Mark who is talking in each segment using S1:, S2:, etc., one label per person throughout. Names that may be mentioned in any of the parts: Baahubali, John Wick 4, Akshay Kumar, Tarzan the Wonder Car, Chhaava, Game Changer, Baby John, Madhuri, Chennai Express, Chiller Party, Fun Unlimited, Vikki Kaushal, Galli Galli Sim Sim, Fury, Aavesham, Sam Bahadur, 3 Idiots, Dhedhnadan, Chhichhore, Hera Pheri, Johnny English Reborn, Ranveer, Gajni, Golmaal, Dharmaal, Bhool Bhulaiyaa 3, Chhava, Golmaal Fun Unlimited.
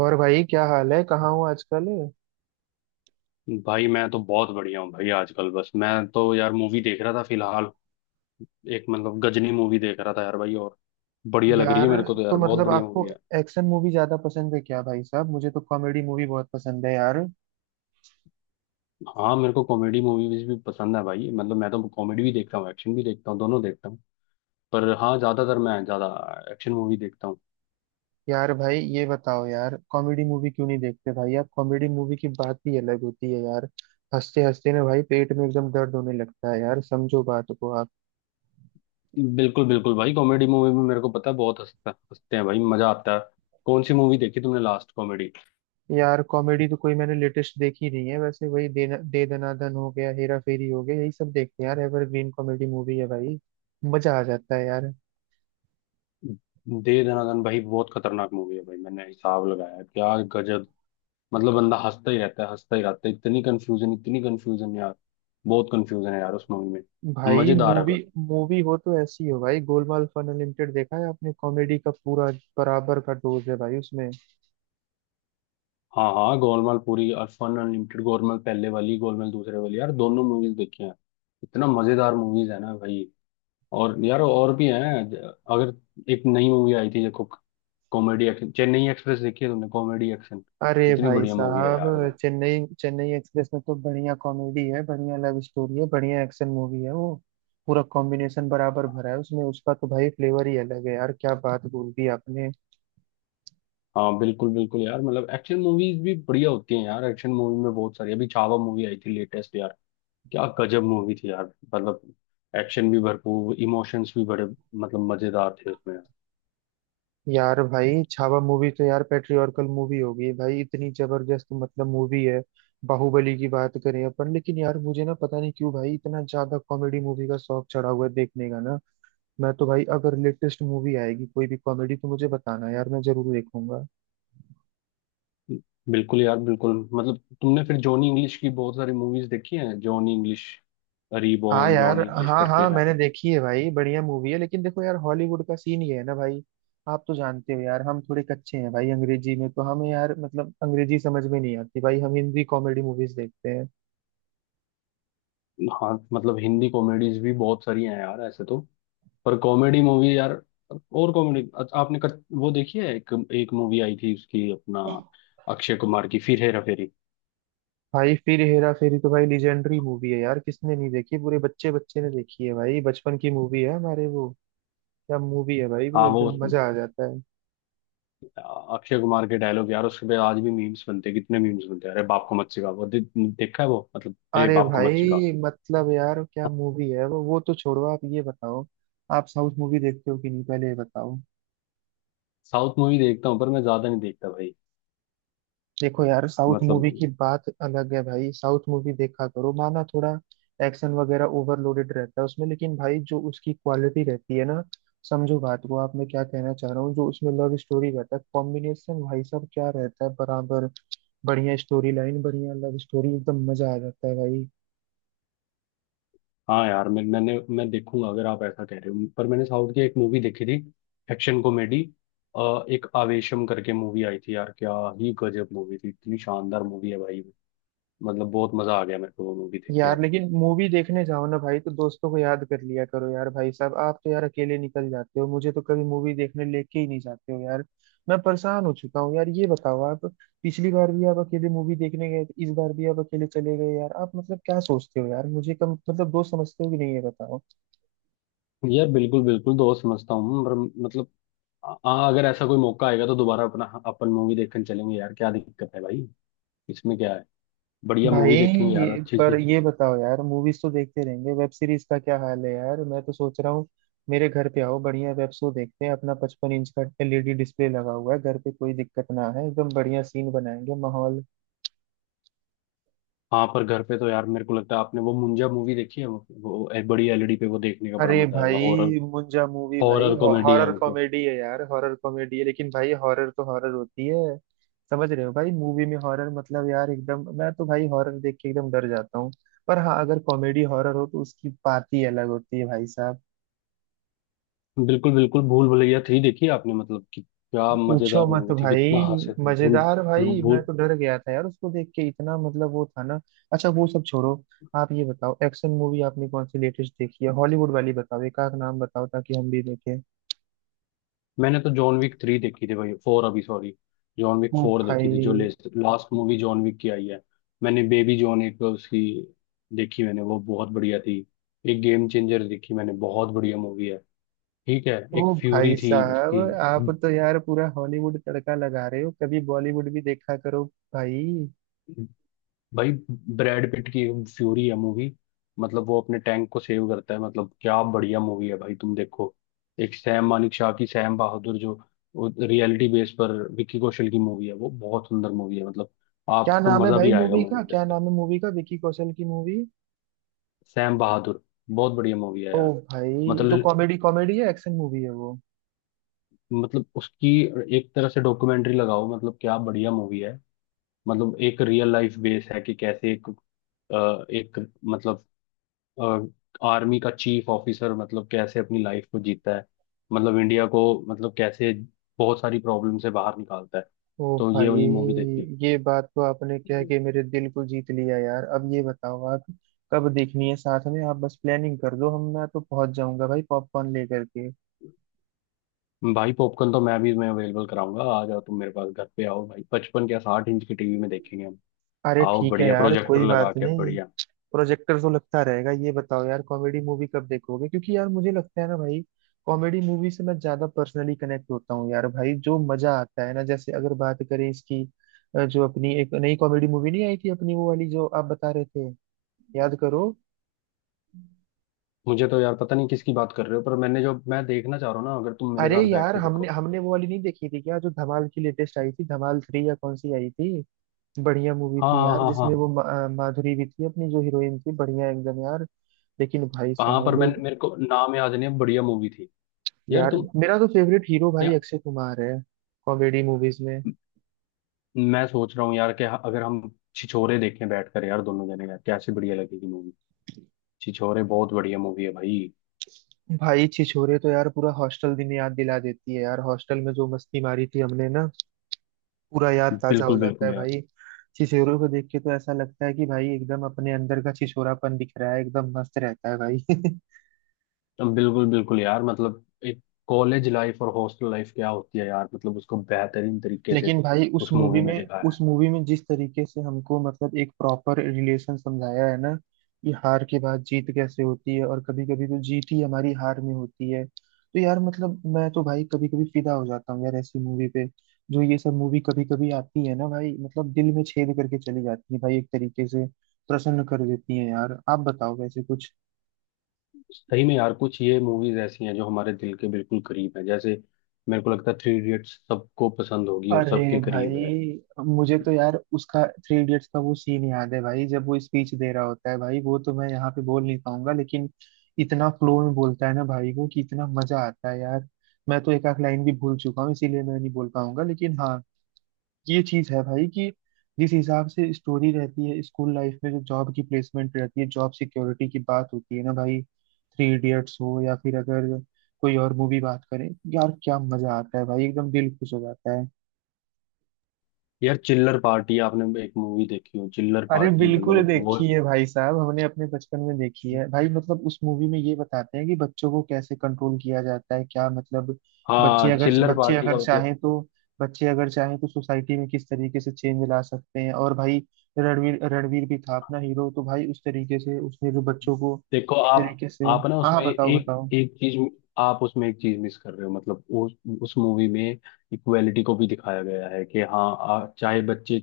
S1: और भाई क्या हाल है, कहाँ हो आजकल।
S2: भाई मैं तो बहुत बढ़िया हूँ भाई। आजकल बस मैं तो यार मूवी देख रहा था फिलहाल। एक गजनी मूवी देख रहा था यार भाई, और बढ़िया लग रही है
S1: यार,
S2: मेरे को तो
S1: तो
S2: यार, बहुत
S1: मतलब
S2: बढ़िया
S1: आपको
S2: मूवी है।
S1: एक्शन मूवी ज्यादा पसंद है क्या भाई साहब? मुझे तो कॉमेडी मूवी बहुत पसंद है यार।
S2: हाँ, मेरे को कॉमेडी मूवीज भी पसंद है भाई। मैं तो कॉमेडी भी देखता हूँ, एक्शन भी देखता हूँ, दोनों देखता हूँ। पर हाँ, ज्यादातर मैं ज्यादा एक्शन मूवी देखता हूँ।
S1: यार भाई ये बताओ यार, कॉमेडी मूवी क्यों नहीं देखते भाई आप? कॉमेडी मूवी की बात ही अलग होती है यार। हंसते हंसते ना भाई पेट में एकदम दर्द होने लगता है यार, समझो बात को आप।
S2: बिल्कुल बिल्कुल भाई, कॉमेडी मूवी में मेरे को पता है बहुत हंसता हंसते हैं भाई, मजा आता है। कौन सी मूवी देखी तुमने लास्ट कॉमेडी?
S1: यार कॉमेडी तो कोई मैंने लेटेस्ट देखी नहीं है, वैसे वही दे दनादन हो गया, हेरा फेरी हो गया, यही सब देखते हैं यार। एवरग्रीन कॉमेडी मूवी है भाई, मजा आ जाता है यार।
S2: दे दनादन भाई, बहुत खतरनाक मूवी है भाई। मैंने हिसाब लगाया क्या गजब, बंदा हंसता ही रहता है, हंसता ही रहता है। इतनी कंफ्यूजन, इतनी कंफ्यूजन यार, बहुत कंफ्यूजन है यार उस मूवी में।
S1: भाई
S2: मजेदार है।
S1: मूवी
S2: अगर
S1: मूवी हो तो ऐसी हो भाई। गोलमाल फन अनलिमिटेड देखा है आपने? कॉमेडी का पूरा बराबर का डोज है भाई उसमें।
S2: हाँ हाँ, गोलमाल पूरी और फन अनलिमिटेड, गोलमाल पहले वाली, गोलमाल दूसरे वाली यार, दोनों मूवीज देखी हैं। इतना मजेदार मूवीज है ना भाई। और यार और भी हैं अगर एक नई मूवी आई थी, देखो, कॉमेडी एक्शन, चेन्नई एक्सप्रेस देखी है तुमने? कॉमेडी एक्शन,
S1: अरे
S2: इतनी
S1: भाई
S2: बढ़िया मूवी है
S1: साहब,
S2: यार वो।
S1: चेन्नई चेन्नई एक्सप्रेस में तो बढ़िया कॉमेडी है, बढ़िया लव स्टोरी है, बढ़िया एक्शन मूवी है वो। पूरा कॉम्बिनेशन बराबर भरा है उसमें, उसका तो भाई फ्लेवर ही अलग है यार। क्या बात बोल दी आपने।
S2: हाँ बिल्कुल बिल्कुल यार। एक्शन मूवीज भी बढ़िया होती हैं यार। एक्शन मूवी में बहुत सारी, अभी छावा मूवी आई थी लेटेस्ट यार, क्या गजब मूवी थी यार। मतलब एक्शन भी भरपूर, इमोशंस भी बड़े मजेदार थे उसमें।
S1: यार भाई छावा मूवी तो यार पेट्रियर्कल मूवी होगी भाई, इतनी जबरदस्त मतलब मूवी है। बाहुबली की बात करें अपन, लेकिन यार मुझे ना पता नहीं क्यों भाई इतना ज्यादा कॉमेडी मूवी का शौक चढ़ा हुआ है देखने का ना। मैं तो भाई अगर लेटेस्ट मूवी आएगी कोई भी कॉमेडी तो मुझे बताना यार, मैं जरूर देखूंगा।
S2: बिल्कुल यार, बिल्कुल। तुमने फिर जॉनी इंग्लिश की बहुत सारी मूवीज देखी हैं, जॉनी इंग्लिश
S1: हाँ
S2: रीबॉर्न,
S1: यार।
S2: जॉनी इंग्लिश
S1: हाँ
S2: करके
S1: हाँ,
S2: हैं।
S1: मैंने देखी है भाई, बढ़िया मूवी है। लेकिन देखो यार हॉलीवुड का सीन ये है ना भाई, आप तो जानते हो यार हम थोड़े कच्चे हैं भाई अंग्रेजी में। तो हमें यार मतलब अंग्रेजी समझ में नहीं आती भाई, हम हिंदी कॉमेडी मूवीज देखते हैं।
S2: हाँ, हिंदी कॉमेडीज भी बहुत सारी हैं यार ऐसे तो। पर कॉमेडी मूवी यार, और कॉमेडी आपने वो देखी है? एक एक मूवी आई थी उसकी अपना, अक्षय कुमार की फिर हेरा फेरी।
S1: भाई फिर हेरा फेरी तो भाई लीजेंडरी मूवी है यार, किसने नहीं देखी, पूरे बच्चे बच्चे ने देखी है भाई, बचपन की मूवी है हमारे वो। क्या मूवी है भाई वो,
S2: हाँ वो
S1: एकदम मजा आ जाता है।
S2: अक्षय कुमार के डायलॉग यार, उसके पे आज भी मीम्स बनते हैं, कितने मीम्स बनते हैं। अरे बाप को मत सिखा, वो देखा है वो? अरे
S1: अरे
S2: बाप को मत सिखा।
S1: भाई मतलब यार क्या मूवी है वो। वो तो छोड़ो, आप ये बताओ आप साउथ मूवी देखते हो कि नहीं, पहले ये बताओ।
S2: साउथ मूवी देखता हूँ पर मैं ज्यादा नहीं देखता भाई।
S1: देखो यार साउथ मूवी
S2: मतलब
S1: की बात अलग है भाई, साउथ मूवी देखा करो। माना थोड़ा एक्शन वगैरह ओवरलोडेड रहता है उसमें, लेकिन भाई जो उसकी क्वालिटी रहती है ना, समझो बात को आप, मैं क्या कहना चाह रहा हूँ। जो उसमें लव स्टोरी रहता है, कॉम्बिनेशन भाई साहब क्या रहता है बराबर। बढ़िया स्टोरी लाइन, बढ़िया लव स्टोरी, एकदम मजा आ जाता है भाई।
S2: हाँ यार, मैं देखूंगा अगर आप ऐसा कह रहे हो। पर मैंने साउथ की एक मूवी देखी थी, एक्शन कॉमेडी, एक आवेशम करके मूवी आई थी यार, क्या ही गजब मूवी थी, इतनी शानदार मूवी है भाई। बहुत मजा आ गया मेरे को वो मूवी देख के
S1: यार
S2: यार।
S1: लेकिन मूवी देखने जाओ ना भाई तो दोस्तों को याद कर लिया करो यार। भाई साहब आप तो यार अकेले निकल जाते हो, मुझे तो कभी मूवी देखने लेके ही नहीं जाते हो यार। मैं परेशान हो चुका हूँ यार, ये बताओ आप। पिछली बार भी आप अकेले मूवी देखने गए थे, इस बार भी आप अकेले चले गए यार। आप मतलब क्या सोचते हो यार, मुझे कम मतलब दोस्त समझते हो कि नहीं, ये बताओ।
S2: यार बिल्कुल बिल्कुल दोस्त समझता हूँ पर मतलब हाँ, अगर ऐसा कोई मौका आएगा तो दोबारा अपना अपन मूवी देखने चलेंगे यार। क्या दिक्कत है भाई इसमें, क्या है? बढ़िया मूवी देखेंगे यार,
S1: भाई
S2: अच्छी
S1: पर
S2: सी।
S1: ये बताओ यार, मूवीज तो देखते रहेंगे, वेब सीरीज का क्या हाल है यार? मैं तो सोच रहा हूँ मेरे घर पे आओ, बढ़िया वेब शो देखते हैं। अपना 55 इंच का एलईडी डिस्प्ले लगा हुआ है घर पे, कोई दिक्कत ना है, एकदम बढ़िया सीन बनाएंगे माहौल।
S2: हाँ पर घर पे तो यार मेरे को लगता है, आपने वो मुंजा मूवी देखी है? वो एक बड़ी एलईडी पे वो देखने का बड़ा
S1: अरे
S2: मजा आएगा। हॉरर
S1: भाई मुंजा मूवी भाई,
S2: हॉरर कॉमेडी है
S1: हॉरर कॉमेडी है यार, हॉरर कॉमेडी है। लेकिन भाई हॉरर तो हॉरर होती है, समझ रहे हो भाई, मूवी में हॉरर मतलब यार एकदम, मैं तो भाई हॉरर देख के एकदम डर जाता हूँ। पर हाँ, अगर कॉमेडी हॉरर हो तो उसकी बात ही अलग होती है भाई।
S2: बिल्कुल बिल्कुल, भूल भुलैया थ्री देखी है आपने? कि क्या
S1: पूछो
S2: मजेदार
S1: मत
S2: मूवी थी,
S1: भाई,
S2: कितना हंसे थे। भूल
S1: मजेदार
S2: भूल
S1: भाई, मैं
S2: भूल,
S1: तो डर गया था यार उसको देख के इतना, मतलब वो था ना। अच्छा वो सब छोड़ो, आप ये बताओ एक्शन मूवी आपने कौन सी लेटेस्ट देखी है, हॉलीवुड वाली बताओ, एक आध नाम बताओ ताकि हम भी देखें।
S2: मैंने तो जॉन विक थ्री देखी थी भाई। फोर, अभी सॉरी, जॉन विक
S1: ओ
S2: फोर देखी थी, जो
S1: भाई।
S2: लास्ट मूवी जॉन विक की आई है। मैंने बेबी जॉन, एक उसकी देखी मैंने, वो बहुत बढ़िया थी। एक गेम चेंजर देखी मैंने, बहुत बढ़िया मूवी है। ठीक है, एक
S1: ओ
S2: फ्यूरी
S1: भाई
S2: थी
S1: साहब,
S2: उसकी,
S1: आप तो यार पूरा हॉलीवुड तड़का लगा रहे हो, कभी बॉलीवुड भी देखा करो भाई।
S2: भाई ब्रैड पिट की फ्यूरी है मूवी। वो अपने टैंक को सेव करता है, क्या बढ़िया मूवी है भाई, तुम देखो। एक सैम मानिक शाह की, सैम बहादुर, जो रियलिटी बेस पर विक्की कौशल की मूवी है, वो बहुत सुंदर मूवी है।
S1: क्या
S2: आपको
S1: नाम है
S2: मजा
S1: भाई
S2: भी आएगा
S1: मूवी
S2: मूवी
S1: का, क्या
S2: देखकर।
S1: नाम है मूवी का, विकी कौशल की मूवी?
S2: सैम बहादुर, बहुत बढ़िया मूवी है
S1: ओ
S2: यार।
S1: भाई, तो
S2: मतलब
S1: कॉमेडी कॉमेडी है, एक्शन मूवी है वो?
S2: मतलब उसकी एक तरह से डॉक्यूमेंट्री लगाओ, क्या बढ़िया मूवी है। एक रियल लाइफ बेस है कि कैसे एक एक मतलब आर्मी का चीफ ऑफिसर कैसे अपनी लाइफ को जीता है, इंडिया को कैसे बहुत सारी प्रॉब्लम से बाहर निकालता है।
S1: ओ
S2: तो ये
S1: भाई,
S2: वाली मूवी देखिए।
S1: ये बात तो आपने क्या है
S2: हम्म।
S1: कि मेरे दिल को जीत लिया यार। अब ये बताओ आप, कब देखनी है साथ में, आप बस प्लानिंग कर दो। हम मैं तो पहुंच जाऊंगा भाई पॉपकॉर्न लेकर के।
S2: भाई पॉपकॉर्न तो मैं भी मैं अवेलेबल कराऊंगा, आ जाओ तुम मेरे पास, घर पे आओ भाई। पचपन क्या, साठ इंच की टीवी में देखेंगे हम।
S1: अरे
S2: आओ,
S1: ठीक है
S2: बढ़िया
S1: यार,
S2: प्रोजेक्टर
S1: कोई
S2: लगा
S1: बात
S2: के
S1: नहीं।
S2: बढ़िया।
S1: प्रोजेक्टर तो लगता रहेगा, ये बताओ यार कॉमेडी मूवी कब देखोगे, क्योंकि यार मुझे लगता है ना भाई, कॉमेडी मूवी से मैं ज्यादा पर्सनली कनेक्ट होता हूँ यार भाई। जो मजा आता है ना, जैसे अगर बात करें इसकी, जो अपनी एक नई कॉमेडी मूवी नहीं आई थी अपनी, वो वाली जो आप बता रहे थे, याद करो।
S2: मुझे तो यार पता नहीं किसकी बात कर रहे हो, पर मैंने जो मैं देखना चाह रहा हूँ ना, अगर तुम मेरे
S1: अरे
S2: साथ बैठ
S1: यार,
S2: के
S1: हमने
S2: देखो।
S1: हमने वो वाली नहीं देखी थी क्या, जो धमाल की लेटेस्ट आई थी, धमाल थ्री या कौन सी आई थी। बढ़िया मूवी थी
S2: हाँ
S1: यार,
S2: हाँ हाँ।
S1: जिसमें वो माधुरी भी थी अपनी, जो हीरोइन थी बढ़िया एकदम यार। लेकिन भाई
S2: हाँ हाँ, पर मैं
S1: साहब,
S2: मेरे को नाम याद नहीं है, बढ़िया मूवी थी। यार
S1: यार
S2: तुम
S1: मेरा तो फेवरेट हीरो भाई
S2: क्या,
S1: अक्षय कुमार है कॉमेडी मूवीज में।
S2: मैं सोच रहा हूँ यार कि अगर हम छिछोरे देखें बैठकर यार, दोनों जने यार, कैसी बढ़िया लगेगी मूवी। छिछोरे बहुत बढ़िया मूवी है भाई।
S1: भाई छिछोरे तो यार पूरा हॉस्टल दिन याद दिला देती है यार, हॉस्टल में जो मस्ती मारी थी हमने ना, पूरा याद ताजा हो
S2: बिल्कुल
S1: जाता
S2: बिल्कुल
S1: है
S2: यार।
S1: भाई। छिछोरे को देख के तो ऐसा लगता है कि भाई एकदम अपने अंदर का छिछोरापन दिख रहा है, एकदम मस्त रहता है भाई
S2: तो बिल्कुल बिल्कुल यार। एक कॉलेज लाइफ और हॉस्टल लाइफ क्या होती है यार, उसको बेहतरीन तरीके से
S1: लेकिन भाई उस
S2: उस
S1: मूवी
S2: मूवी में
S1: में,
S2: दिखाया
S1: उस
S2: है।
S1: मूवी में जिस तरीके से हमको मतलब एक प्रॉपर रिलेशन समझाया है ना, कि हार के बाद जीत कैसे होती है, और कभी कभी तो जीत ही हमारी हार में होती है। तो यार मतलब मैं तो भाई कभी कभी फिदा हो जाता हूँ यार ऐसी मूवी पे। जो ये सब मूवी कभी कभी आती है ना भाई, मतलब दिल में छेद करके चली जाती है भाई, एक तरीके से प्रसन्न कर देती है यार। आप बताओ वैसे कुछ।
S2: सही में यार, कुछ ये मूवीज ऐसी हैं जो हमारे दिल के बिल्कुल करीब है, जैसे मेरे को लगता है थ्री इडियट्स सबको पसंद होगी और
S1: अरे
S2: सबके करीब है।
S1: भाई, मुझे तो यार उसका थ्री इडियट्स का वो सीन याद है भाई, जब वो स्पीच दे रहा होता है भाई, वो तो मैं यहाँ पे बोल नहीं पाऊंगा लेकिन इतना फ्लो में बोलता है ना भाई वो, कि इतना मजा आता है यार। मैं तो एक आध लाइन भी भूल चुका हूँ, इसीलिए मैं नहीं बोल पाऊंगा। लेकिन हाँ, ये चीज है भाई कि जिस हिसाब से स्टोरी रहती है, स्कूल लाइफ में जो जॉब की प्लेसमेंट रहती है, जॉब सिक्योरिटी की बात होती है ना भाई, थ्री इडियट्स हो या फिर अगर कोई और मूवी बात करें, यार क्या मजा आता है भाई, एकदम दिल खुश हो जाता है।
S2: यार चिल्लर पार्टी, आपने एक मूवी देखी हो चिल्लर
S1: अरे
S2: पार्टी?
S1: बिल्कुल
S2: वो
S1: देखी है भाई साहब, हमने अपने बचपन में देखी है भाई। मतलब उस मूवी में ये बताते हैं कि बच्चों को कैसे कंट्रोल किया जाता है, क्या मतलब बच्चे
S2: हाँ,
S1: अगर,
S2: चिल्लर पार्टी का मतलब
S1: चाहें तो बच्चे अगर चाहें तो सोसाइटी में किस तरीके से चेंज ला सकते हैं। और भाई रणवीर रणवीर भी था अपना हीरो, तो भाई उस तरीके से उसने जो बच्चों को
S2: देखो
S1: एक
S2: आप
S1: तरीके से,
S2: आप ना
S1: हाँ
S2: उसमें
S1: हाँ, बताओ
S2: एक
S1: बताओ।
S2: एक चीज, आप उसमें एक चीज मिस कर रहे हो। उस मूवी में इक्वेलिटी को भी दिखाया गया है कि हाँ, चाहे बच्चे,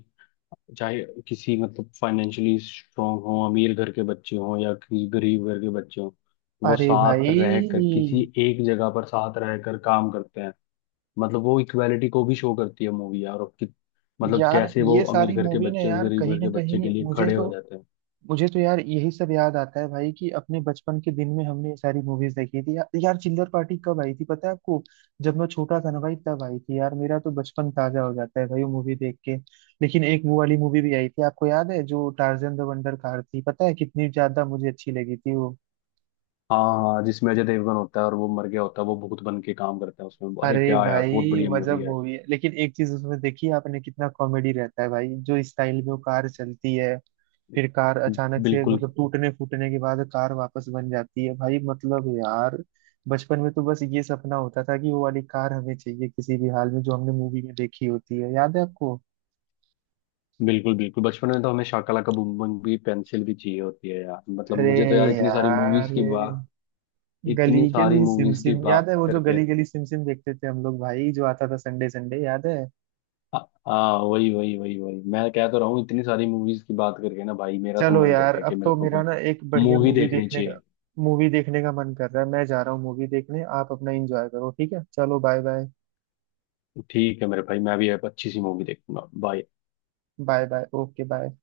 S2: चाहे किसी फाइनेंशियली स्ट्रांग हो, अमीर घर के बच्चे हों या किसी गरीब घर के बच्चे हों, वो
S1: अरे
S2: साथ
S1: भाई
S2: रहकर किसी एक जगह पर साथ रहकर काम करते हैं। वो इक्वालिटी को भी शो करती है मूवी यार। और कि, मतलब
S1: यार,
S2: कैसे वो
S1: ये
S2: अमीर
S1: सारी
S2: घर के
S1: मूवी ने
S2: बच्चे और
S1: यार
S2: गरीब
S1: कहीं
S2: घर
S1: ना
S2: के बच्चे के
S1: कहीं
S2: लिए
S1: मुझे
S2: खड़े
S1: तो,
S2: हो जाते हैं।
S1: यार यही सब याद आता है भाई कि अपने बचपन के दिन में हमने ये सारी मूवीज देखी थी। यार चिल्लर पार्टी कब आई थी पता है आपको? जब मैं छोटा था ना भाई तब आई थी यार, मेरा तो बचपन ताजा हो जाता है भाई वो मूवी देख के। लेकिन एक वो वाली मूवी भी आई थी आपको याद है, जो टार्जन द वंडर कार थी, पता है कितनी ज्यादा मुझे अच्छी लगी थी वो।
S2: हाँ, जिसमें अजय देवगन होता है और वो मर गया होता है, वो भूत बन के काम करता है उसमें। अरे
S1: अरे
S2: क्या यार, बहुत
S1: भाई
S2: बढ़िया मूवी
S1: मजब
S2: है।
S1: मूवी है, लेकिन एक चीज उसमें देखी आपने, कितना कॉमेडी रहता है भाई, जो स्टाइल में वो कार चलती है, फिर कार अचानक से
S2: बिल्कुल।
S1: मतलब टूटने फूटने के बाद कार वापस बन जाती है भाई, मतलब यार बचपन में तो बस ये सपना होता था कि वो वाली कार हमें चाहिए किसी भी हाल में, जो हमने मूवी में देखी होती है, याद है आपको?
S2: बिल्कुल बिल्कुल, बचपन में तो हमें शाकला का बूम बूम भी, पेंसिल भी चाहिए होती है यार।
S1: अरे
S2: मुझे तो यार इतनी सारी
S1: यार,
S2: मूवीज की बात,
S1: गली
S2: इतनी सारी
S1: गली सिम
S2: मूवीज की
S1: सिम याद
S2: बात
S1: है, वो जो
S2: करके।
S1: गली गली सिम सिम देखते थे हम लोग भाई, जो आता था संडे संडे, याद है?
S2: हाँ। हाँ, वही वही वही वही, मैं कह तो रहा हूँ, इतनी सारी मूवीज की बात करके ना भाई, मेरा तो
S1: चलो
S2: मन कर
S1: यार,
S2: गया कि
S1: अब
S2: मेरे
S1: तो
S2: को
S1: मेरा
S2: भी
S1: ना एक बढ़िया
S2: मूवी
S1: मूवी
S2: देखनी
S1: देखने का,
S2: चाहिए।
S1: मूवी देखने का मन कर रहा है। मैं जा रहा हूँ मूवी देखने, आप अपना एंजॉय करो, ठीक है, चलो बाय बाय।
S2: ठीक है मेरे भाई, मैं भी अब अच्छी सी मूवी देखूंगा। Bye.
S1: Bye bye, okay bye.